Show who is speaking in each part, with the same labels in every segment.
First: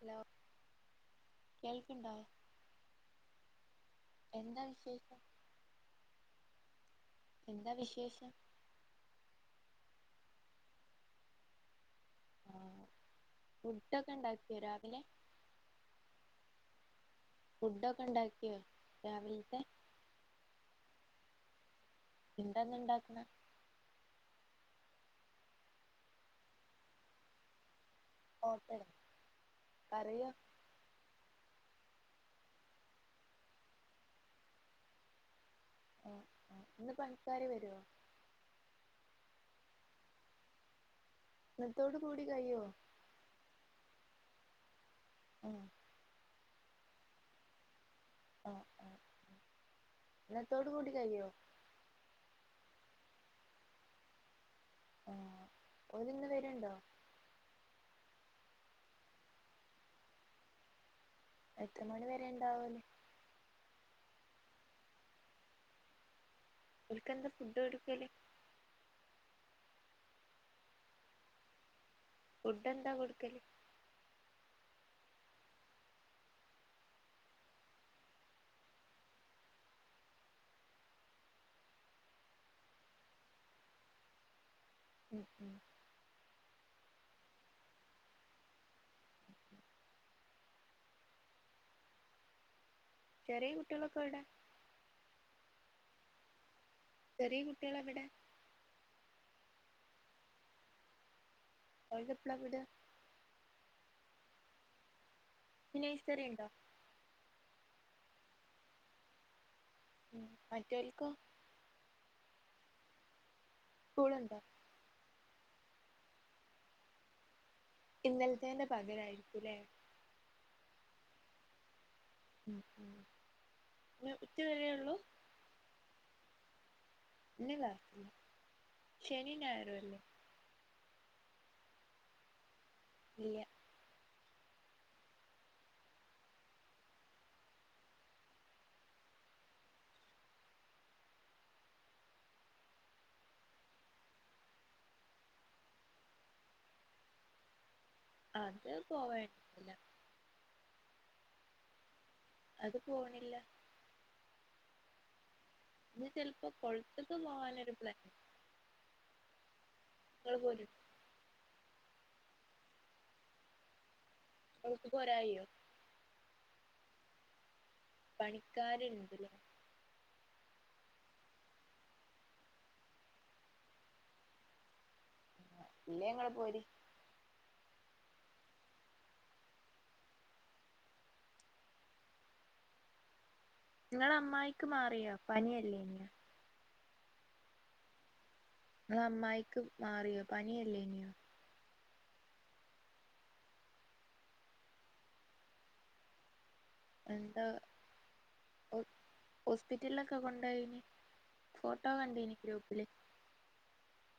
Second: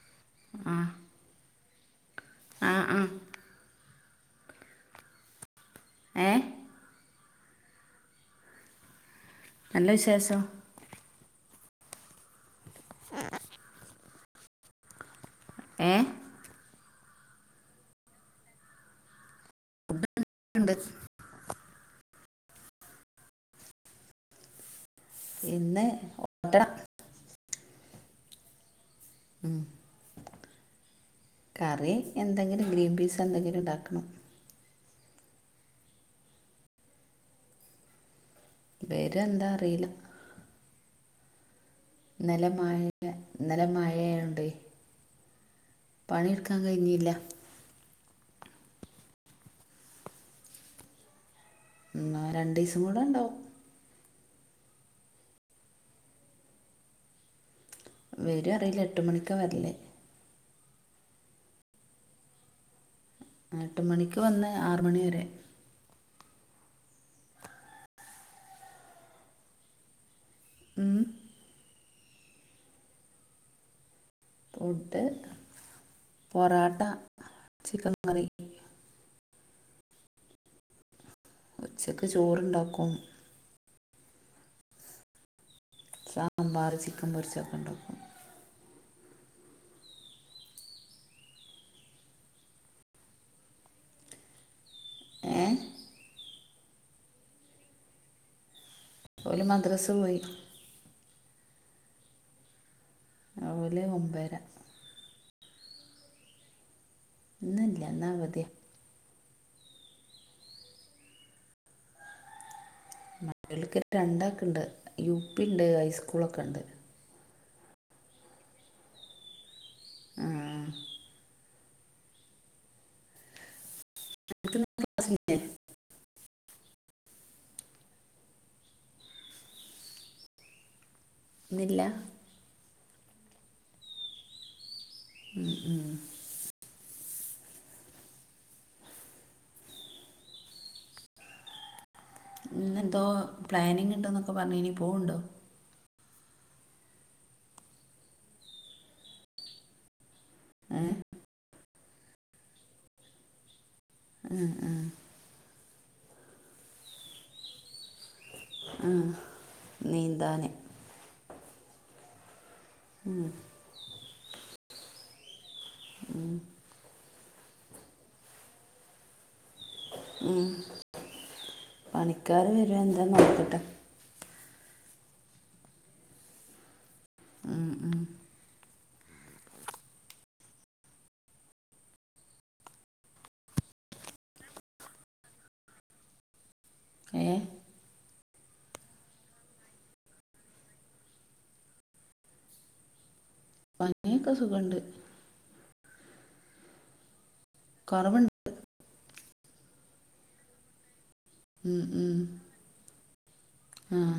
Speaker 1: Hello
Speaker 2: ആഹ്
Speaker 1: കേൾക്ക്ണ്ടോ
Speaker 2: [unintelligible]
Speaker 1: എന്താ വിശേഷം?
Speaker 2: ഏഹ്
Speaker 1: എന്താ വിശേഷം?
Speaker 2: നല്ല വിശേഷോം
Speaker 1: ആഹ് ഫുഡൊക്കെ ണ്ടാക്കിയോ രാവിലെ
Speaker 2: ഏ
Speaker 1: ഫുഡൊക്കെ ണ്ടാക്കിയോ രാവിൽത്തെ
Speaker 2: ണ്ട്
Speaker 1: എന്താന്ന്ണ്ടാക്ണേ
Speaker 2: ഇന്ന് ഓട്ടട
Speaker 1: ഓട്ടട
Speaker 2: ഉം.
Speaker 1: അറിയ
Speaker 2: കറി എന്തെങ്കിലും ഗ്രീൻ പീസ് എന്തെങ്കിലും ഉണ്ടാക്കണം
Speaker 1: ആഹ് ആഹ് ഇന്ന് പണിക്കാര് വരോ?
Speaker 2: വരോ എന്താ അറില
Speaker 1: ഇന്നത്തോട് കൂടി
Speaker 2: ഇന്നലെ
Speaker 1: കയ്യോ
Speaker 2: മയയെ ഇന്നലെ മയയെണ്ട്
Speaker 1: ആഹ്
Speaker 2: പണി എടുക് ക്കാൻ കഴിഞ്ഞില്ല
Speaker 1: ആഹ് ആഹ് ഇന്നത്തോട് കൂടി കയിയോ
Speaker 2: ന്നാ രണ്ടീസം കൂടെ ണ്ടാവും
Speaker 1: ആഹ് ഓല് ന്ന് വര്ണ്ടോ
Speaker 2: വരോ അറിയില്ല എട്ട് മണിക്കാ വര്ല്
Speaker 1: എത്ര മണി വരെ ണ്ടാഓല്
Speaker 2: എട്ട് മണിക്ക് വന്ന് ആറ് മണി വരെ
Speaker 1: ഓൽക്ക് എന്താ ഫുഡ് ഒടുക്കല്
Speaker 2: ഉം
Speaker 1: ഫുഡ് എന്താ കൊടുക്കല്?
Speaker 2: ഫുഡ് പൊറാട്ട ചിക്കൻ കറി ഉച്ചക്ക് ചോറ്ണ്ടാക്കും
Speaker 1: ഉം ഉം
Speaker 2: സാമ്പാർ ചിക്കൻ പൊരിച്ചൊക്കെ ണ്ടാക്കും
Speaker 1: ചെറിയ കുട്ടിളൊക്കെ എവിടെ?
Speaker 2: ഏഹ്
Speaker 1: ചെറിയ കുട്ടികള എവിടെ
Speaker 2: അതുഅല്ല മദ്രസ പോയി
Speaker 1: പൈകപ്പള വിട് [unintelligible]
Speaker 2: രാവിലെ ഒമ്പര
Speaker 1: ഇന്ന് നഴ്സി ഉണ്ടോ
Speaker 2: ഇന്ന് ഇല്ല ഇന്ന് അവധിയാ
Speaker 1: മറ്റെവാൽക്കോ
Speaker 2: എളിക്ക
Speaker 1: സ്കൂളുണ്ടോ
Speaker 2: രണ്ടാക്ക ഉണ്ട് യുപിയുണ്ട് ഹൈസ്കൂളൊക്കെ ഉണ്ട്
Speaker 1: ഇന്നലത്തെന്റെ പകരായിരിക്കൂല്ലേ
Speaker 2: ആഹ്
Speaker 1: ഇന്ന്
Speaker 2: ഇവർക്ക് ഇന്ന്
Speaker 1: ഉച്ചവരെയുള്ളു
Speaker 2: ഇല്ലേ?
Speaker 1: ഇല്ല [unintelligible] ത്തി ശനീയും ഞായറും അല്ലേ
Speaker 2: ഇന്ന് ഇല്ല
Speaker 1: ഇല്ല
Speaker 2: മം ഉം എന്തോ പ്ലാനിങ് ഉണ്ടന്നൊക്കെ പറഞ്ഞു ഇനി പോവണ്ടോ
Speaker 1: അത് പോവണ്ടില്ല
Speaker 2: ഏ
Speaker 1: അത് പോണില്ല
Speaker 2: ഉഹ ഉ
Speaker 1: ഇ ചിലപ്പോ കൊഴത്തക്ക പോകാനരു പ്ല
Speaker 2: ആ നീന്താനേ
Speaker 1: പോര്
Speaker 2: ഉ
Speaker 1: നുക്ക് പോരായിോ പണിക്കാലുണ്ടല്ല
Speaker 2: ഉം പണിക്കാാര് വരു എന്താ നോക്കട്ടെ
Speaker 1: ഇല്ല ങ്ങെ പോര്
Speaker 2: ഉ ഉ
Speaker 1: നിങ്ങള അമ്മായിക്ക് മാറിയോ പനിയല്ലേ ഇനിയ
Speaker 2: ഏ
Speaker 1: അ അമ്മായിക്ക് മാറിയോ പനിയല്ലേ ഇനിയോ
Speaker 2: പനൊക്കെ സുഖണ്ട്
Speaker 1: എന്താ
Speaker 2: കുറവുണ്ട്
Speaker 1: ഹോസ്പിറ്റലിലൊക്കെ കൊണ്ടനി ഫോട്ടോ കണ്ട ഇനി ഗ്രൂപ്പില്
Speaker 2: ആഹ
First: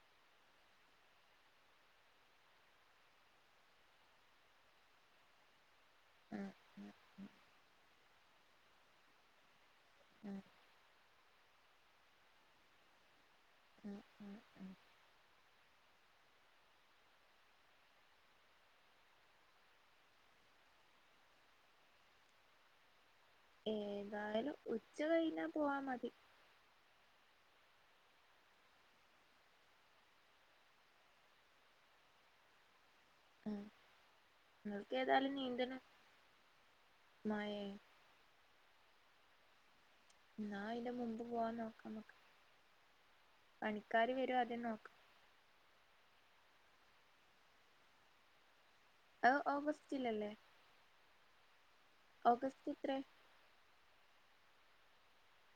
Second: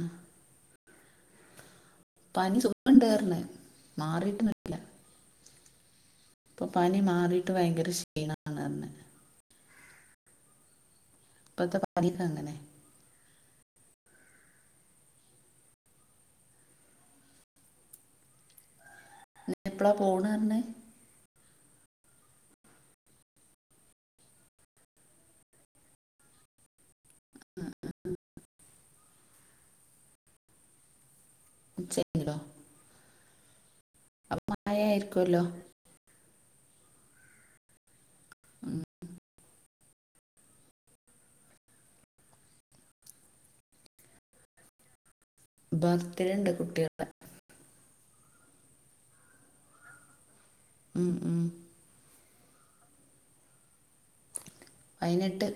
Speaker 2: പനി സുഖംണ്ടറന്ന മാറിയിട്ടന്നട്ടില്ല
Speaker 1: ആഹ്
Speaker 2: ഇപ്പൊ
Speaker 1: ആഹ്
Speaker 2: പനി മാറിയിട്ട് ഭയങ്കര ക്ഷീണണന്ന്െ
Speaker 1: ഉം
Speaker 2: ഇപ്പത്തെ പ അങ്ങനെ
Speaker 1: ഉം ഉം ഉം [unintelligible]
Speaker 2: ന എപ്പളാ പോണന്നെ
Speaker 1: ഏതായാലും ഉച്ച കഴിഞ്ഞാ പോവാ മതി
Speaker 2: ഉം ഉ ഉ [unintelligible]
Speaker 1: ഉം
Speaker 2: അപ്പൊ മഴ
Speaker 1: നിങ്ങൾക്ക് ഏതായാലും
Speaker 2: ആയിരിക്കുമല്ലോ
Speaker 1: നീന്തണം മഴേ
Speaker 2: ഉം
Speaker 1: എന്നാ അയ് ന്റെ മുമ്പ് പോവാൻ നോക്കാ മ്മക്ക് പണിക്കാാര് വരോ ആദ്യം നോക്കാം
Speaker 2: ബര്ത്ഡേ ഇണ്ട് കുട്ടികളെ
Speaker 1: അത് ഓഗസ്റ്റിലല്ലേ
Speaker 2: ഉം ഉം
Speaker 1: ഓഗസ്റ്റ് എത്രേ?
Speaker 2: പയ്നെട്ട്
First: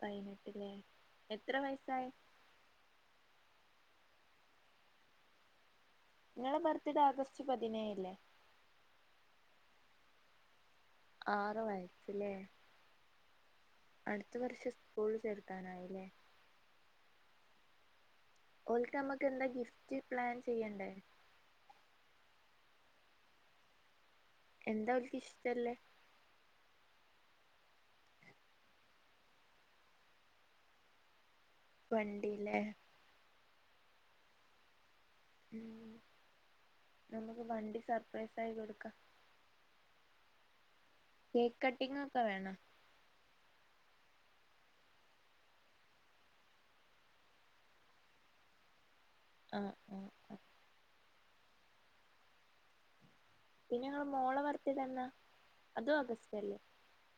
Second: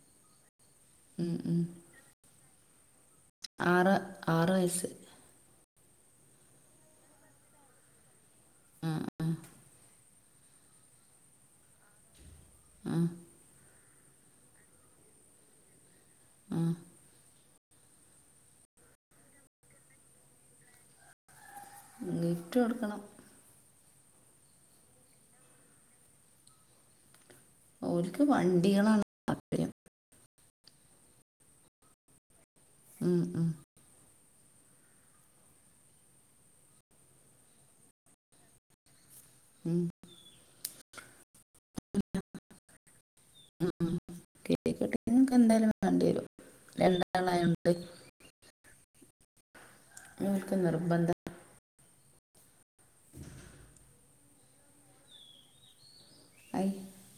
Speaker 1: പതിനെട്ട് ലേ
Speaker 2: ഉം,
Speaker 1: എത്ര
Speaker 2: ഉം.
Speaker 1: വയസായി
Speaker 2: ആറ് ആറ് വയസ്സ്
Speaker 1: ഇങ്ങളെ ബർത്ത്ഡേ ആഗസ്റ്റ് പതിനേഴല്ലേ
Speaker 2: ആ ആ
Speaker 1: ആറ് വയസ്സ് ല്ലേ
Speaker 2: ആ
Speaker 1: അടുത്ത വർഷം സ്കൂള് ചേർക്കാനായില്ലേ
Speaker 2: ആ
Speaker 1: ഓൽക്ക് നമ്മക്ക് എന്താ ഗിഫ്റ്റ് പ്ലാൻ ചെയ്യണ്ടേ
Speaker 2: ഗിഫ്റ്റ് കൊടുക്കണം
Speaker 1: എന്താ ഓൾക്ക് ഇഷ്ട്ടമില്ലെ
Speaker 2: ഓലക്ക് വണ്ടികളാണ് താൽപര്യം
Speaker 1: വണ്ടി
Speaker 2: ഉം ഉം
Speaker 1: ഉം നമുക്ക് വണ്ടി സർപ്രൈസ് ആയി കൊടുക്കാം
Speaker 2: ഉം
Speaker 1: കേക്ക് കട്ടിങ്ങ് ഒക്കെ വേണം
Speaker 2: ഉം കേക്ക് കട്ടിങ്ങക്കെ എന്തായാലും വേണ്ടി വരും രണ്ടാളായോണ്ട്
Speaker 1: ആഹ് ആ
Speaker 2: ഓൽക്ക് നിർബന്ധ
Speaker 1: പിന്നെ നിങ്ങടെ മോളെ ബർത്ഡേ എന്നാ അതും ഓഗസ്റ്റ് അല്ലേ
Speaker 2: ഐ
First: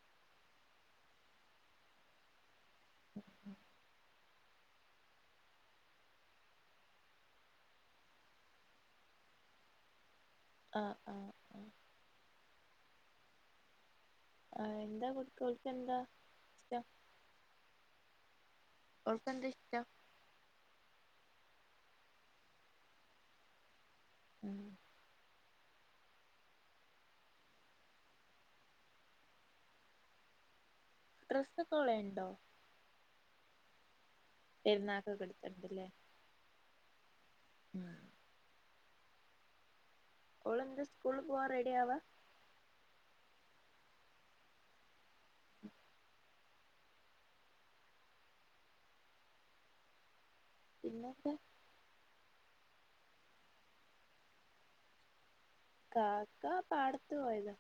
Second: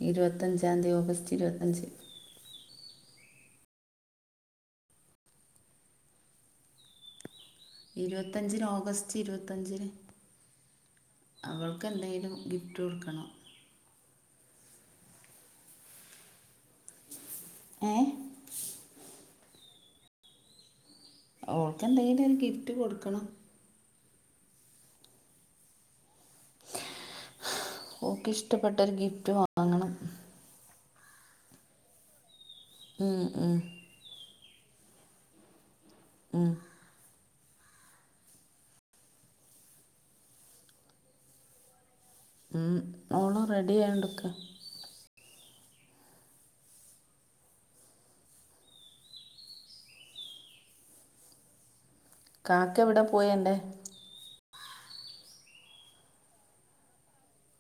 Speaker 2: ഇരുപത്തഞ്ചാംതി ഓഗസ്റ്റ് ഇരുപത്തഞ്ച് ഇരുപത്തഞ്ചിന് ഓഗസ്റ്റ് ഇരുപത്തഞ്ചിന്
Speaker 1: ആഹ് ആഹ് ആഹ്
Speaker 2: അവൾക്ക് എന്തെലും ഗിഫ് ഫ്റ്റ് കൊടുക്കണം
Speaker 1: ആഹ് എന്താ കൊട്ക്കാ ഓൾക്ക് എന്താ ഇഷ്ട്ടം
Speaker 2: ഏഹ്
Speaker 1: ൾക്കെന്താ ഇഷ്ട്ടം
Speaker 2: ഓൾക്കെന്തെങ്കിലും ഒരു ഗിഫ്റ്റ് കൊടുക്കണം
Speaker 1: ഉം
Speaker 2: ഓക്ക് ഇഷ്ടപ്പെട്ടൊരു ഗിഫ്റ്റ് വാങ്ങണം
Speaker 1: ഡ്രസ്സൊക്കോളെ ണ്ടോ
Speaker 2: ആഹ് ആഹ്
Speaker 1: പെരുന്നാക്കൊക്കെ ഇട്ത്ത് കൊടുത്തില്ലേ
Speaker 2: ഉം
Speaker 1: ഉം ഓളെന്താ സ്കൂള് പോവാ റെഡിയാവാ
Speaker 2: ഉം ഓള് റെഡിയായോണ്ട്ക്കാ
Speaker 1: പിന്നെന്താ
Speaker 2: കാക്ക എവിടെ പോയെന്റെ
Speaker 1: കാക്ക പാടത്തു പോയതാ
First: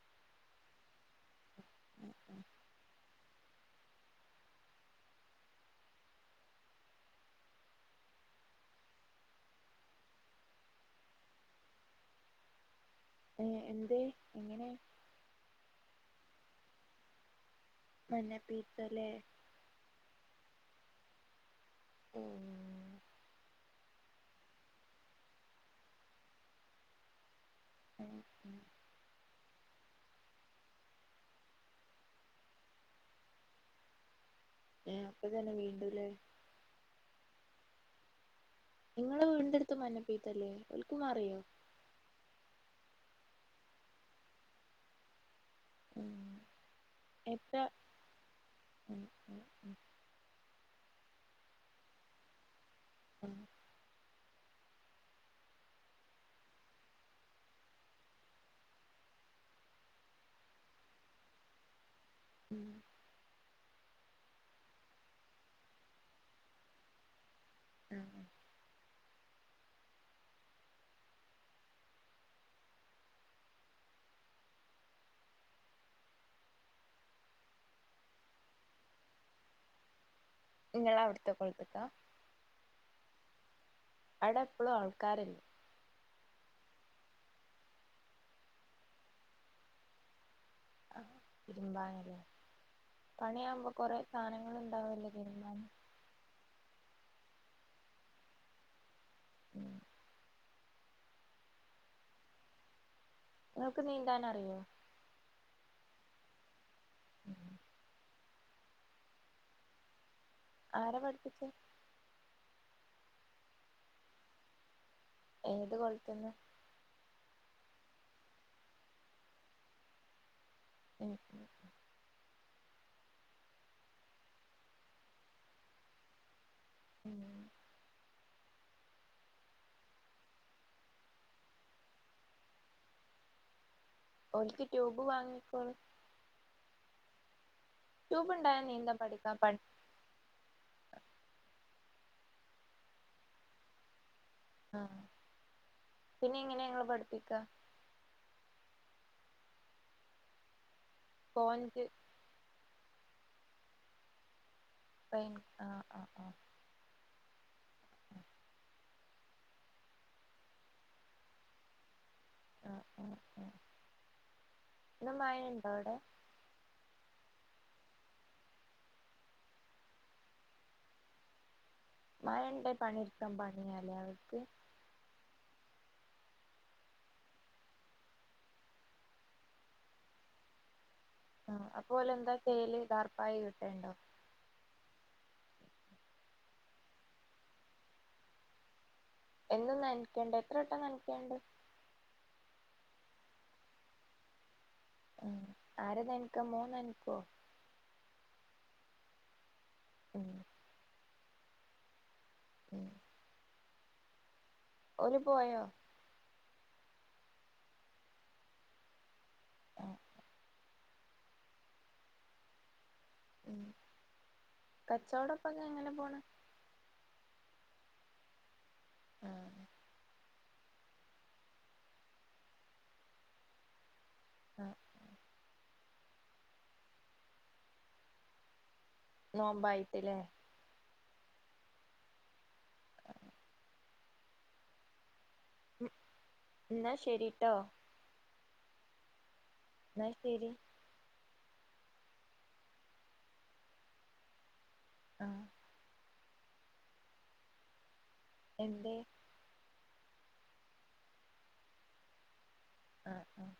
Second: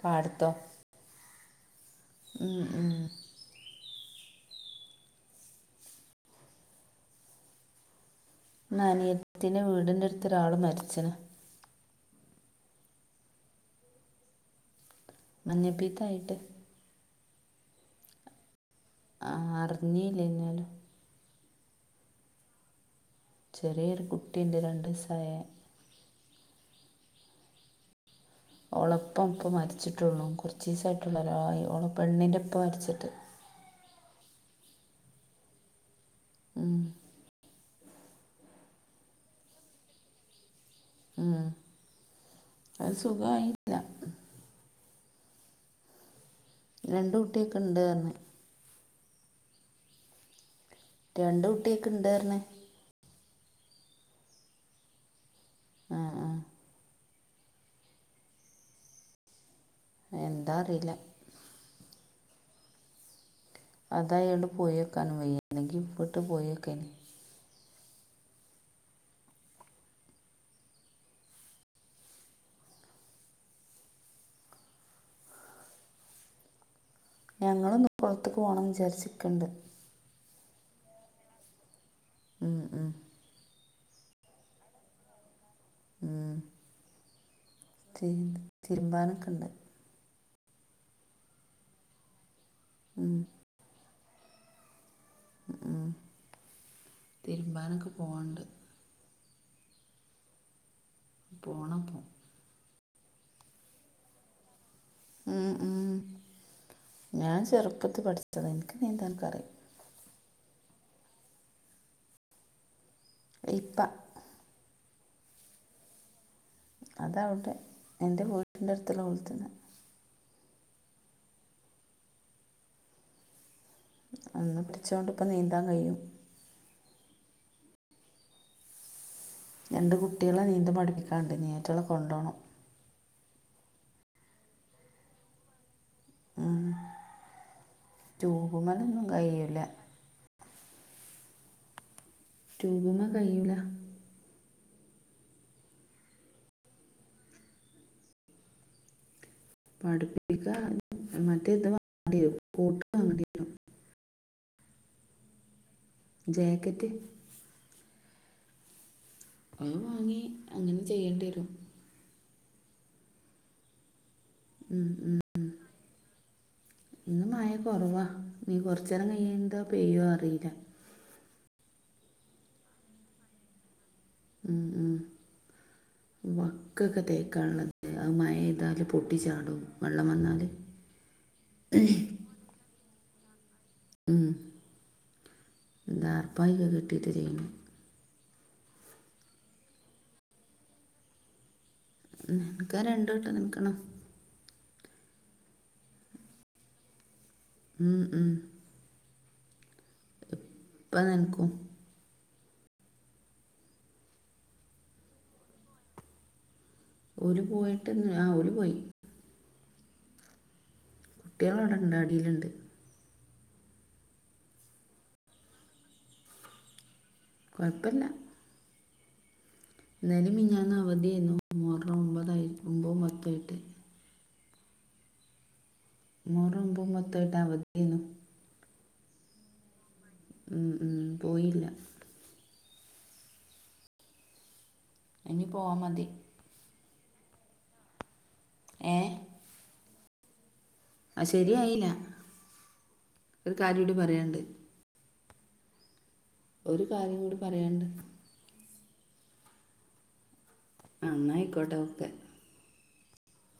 Speaker 2: പാടത്തോ
Speaker 1: ഉം ഉം
Speaker 2: ഉം ഉം ഇന്നനീയത്തിന്റെ വീടിന്റെ അടുത്തൊരാള് മരിച്ചന്
Speaker 1: ഏഹ് എന്തേ എങ്ങനെയാ
Speaker 2: മഞ്ഞപ്പിത്തായിട്ട്
Speaker 1: മഞ്ഞപ്പി
Speaker 2: ആഹ് അറിഞ്ഞേ ഇല്ല ഇന്നലെ
Speaker 1: ഉം
Speaker 2: ചെറിയൊരു കുട്ടീണ്ട് രണ്ട് വയസ്സായ
Speaker 1: ഉം ഉം
Speaker 2: ഓളപ്പം ഇപ്പം മരിച്ചിട്ടുള്ളൂ കുറച്ചിസായിട്ടുള്ളൂ ഒരായോ ഓളെ പെണ്ണിന്റുപ്പ മരിച്ചിട്ട്
Speaker 1: ഏ അപ്പൊ തന്നെ വീണ്ടുല്ലേ
Speaker 2: ഉം
Speaker 1: നിങ്ങളെ വീടിന്റെ അടുത്ത് മഞ്ഞപ്പീത്തല്ലേ ഓൽക്ക് മാറിയോ
Speaker 2: ഉം അത് സുഖവായില്ല
Speaker 1: ഉം
Speaker 2: രണ്ട്
Speaker 1: എത്ര
Speaker 2: കുട്ടിയക്ക് ഇണ്ട് പറഞ്ഞ്
Speaker 1: ഉം ഉം ഉം
Speaker 2: രണ്ട് കുട്ടിയേക്ക് ഇണ്ട് പറഞ്ഞ്
Speaker 1: ഉം
Speaker 2: ആഹ് -ആഹ് എന്താ അറിയില്ല
Speaker 1: ഉം
Speaker 2: അതായോണ്ട് പോയോക്കാനും വയ്യ അല്ലെങ്കി ഇപ്പട്ട് പോയോക്കേനി
Speaker 1: ഉം
Speaker 2: ഞങ്ങളും ഒന്ന് പൊറത്ത്ക്ക് പോണം വിജാരിച്ചിക്ക്ണ്ട്
Speaker 1: നിങ്ങളവ്ട്ത്ത കൊൾത്ത്ക്കാ
Speaker 2: ഉം -ഉം
Speaker 1: അവ്ടെപ്പളും ആൾക്കാരല്ലേ
Speaker 2: ഉം തിരുമ്പി തിരുമ്പാനൊക്ക്ണ്ട്
Speaker 1: ആ തിരുമ്പാനല്ലേ
Speaker 2: ഉം.
Speaker 1: പണിയാവുമ്പോ കൊറേ സാനങ്ങള്ണ്ടാവില്ലേ മനി
Speaker 2: തിരുമ്പാനൊക്കെ പോണ്ട്
Speaker 1: ഉം
Speaker 2: പോണം പൊ
Speaker 1: നിങ്ങൾക്ക് നീന്താനറിയോ
Speaker 2: ഉം -ഉം ഞാൻ ചെറുപ്പത്ത് പഠിച്ചതാ എനിക്ക് നീന്താനൊക്കറിയാം
Speaker 1: ആരാ പഠിപ്പിച്ചേ
Speaker 2: ഇപ്പ
Speaker 1: ഏത് കൊള്ത്ത്ന്ന്
Speaker 2: അതാവട്ടെ എൻ്റെ വീട്ടിൻ്റെ അടുത്തുള്ള കൊളത്ത്ന്ന്
Speaker 1: ഉം
Speaker 2: അന്ന് പഠിച്ചോണ്ടിപ്പ നീന്താൻ കയ്യും
Speaker 1: ഉം
Speaker 2: രണ്ട് കുട്ടേളെ നീന്തൽ പഠിപ്പിക്കാന്ണ്ട് ഇനി അവറ്റേളെ കൊണ്ടോണം
Speaker 1: ഓൽക്ക് ട്യൂബ് വാങ്ങിക്കോള്
Speaker 2: ഉം
Speaker 1: ട്യൂബ് ഉണ്ടായാ നീന്താൻ
Speaker 2: റ്റൂബുമ്മലൊന്നും
Speaker 1: പഠിക്കാം പ
Speaker 2: കയ്യൂല റ്റൂബുമ്മേ കഴിയ്യൂല
Speaker 1: ആഹ പിന്നെ എങ്ങനെനിങ്ങള് പഠിപ്പിക്ക
Speaker 2: പഠിപ്പിക്ക മറ്റേ ഇത്
Speaker 1: സ്പോഞ്ച്
Speaker 2: വാങ്ങണ്ടരും കൊട്ട് വാങ്ങണ്ടിവരും
Speaker 1: പെൻക് ആ
Speaker 2: ജാക്കറ്റ് അത് വാങ്ങി അങ്ങനെ ചെയ്യേണ്ടിരും ഉം,
Speaker 1: ഇന്നും മയണ്ടോ അവ്ടെ
Speaker 2: ഇന്ന് മയ കൊറവാ നീ കൊറചേരം കയ്യെന്തോ പെയ്യോ അറിയില്ല
Speaker 1: മയണ്ടെ പണിട്ക്കാൻ പണിയാലേ അ
Speaker 2: ഉം ഉ വക്കൊക്കെ തേക്കാള്ളത് അ മയഎയ്താല് പൊട്ടിച്ചാടും വെള്ളം വന്നാല്
Speaker 1: ആ അപ്പൊലെന്താ ചെയ്യല് ദാർപ്പായകെ
Speaker 2: ഉം ദാർപ്പായൊക്കെ കെട്ടിയിട്ട് ചെയ്യണം
Speaker 1: എന്നും ന്നനക്കണ്ടെ എത്ര വട്ടം ന്നനക്കാണ്ട്
Speaker 2: ന്നനക്കാ രണ്ട്വട്ടം ന്നനക്കണം
Speaker 1: ഉ ആരാ ന്നനക്ക മോൻ ന്നനക്കോ
Speaker 2: [unintelligible]
Speaker 1: ഉം
Speaker 2: നൽകു
Speaker 1: ഉം ഒരുര് പോയോ
Speaker 2: ഓര് പോയിട്ട് ആ ഓര് പോയി കുട്ടികള അവിടണ്ട് അടിയിലുണ്ട്
Speaker 1: ഉ കച്ചവടപ്പൊക്കെ എങ്ങനെ പോണ
Speaker 2: കുഴപ്പില്ല
Speaker 1: ഉഹ
Speaker 2: നല മിഞ്ഞന്ന് അവധിയായിരുന്നു മുഹറം മ്പതായി മ്പോ പത്തായിട്ട്
Speaker 1: ആഹ
Speaker 2: മോറുമമ്പത്തായിട്ട അവദിയായിരുന്നു
Speaker 1: നോമ്പയ്
Speaker 2: ഉ പോയില്ല ഇനി പോവാ
Speaker 1: ഉ
Speaker 2: മതി
Speaker 1: എന്നാ ശരിട്ടോ
Speaker 2: ഏ
Speaker 1: എന്നസ്തരി
Speaker 2: ആ ശരിയയിന ഒരു കാര്യം ഇടി പറയണ്ട്
Speaker 1: ആഹ
Speaker 2: ഒരു കാര്യം കൂടി പറയണ്ട്
Speaker 1: എന്ത്
Speaker 2: ആന്നായിക്കോട്ടെ ഒക്കെ
Speaker 1: ആ ഉ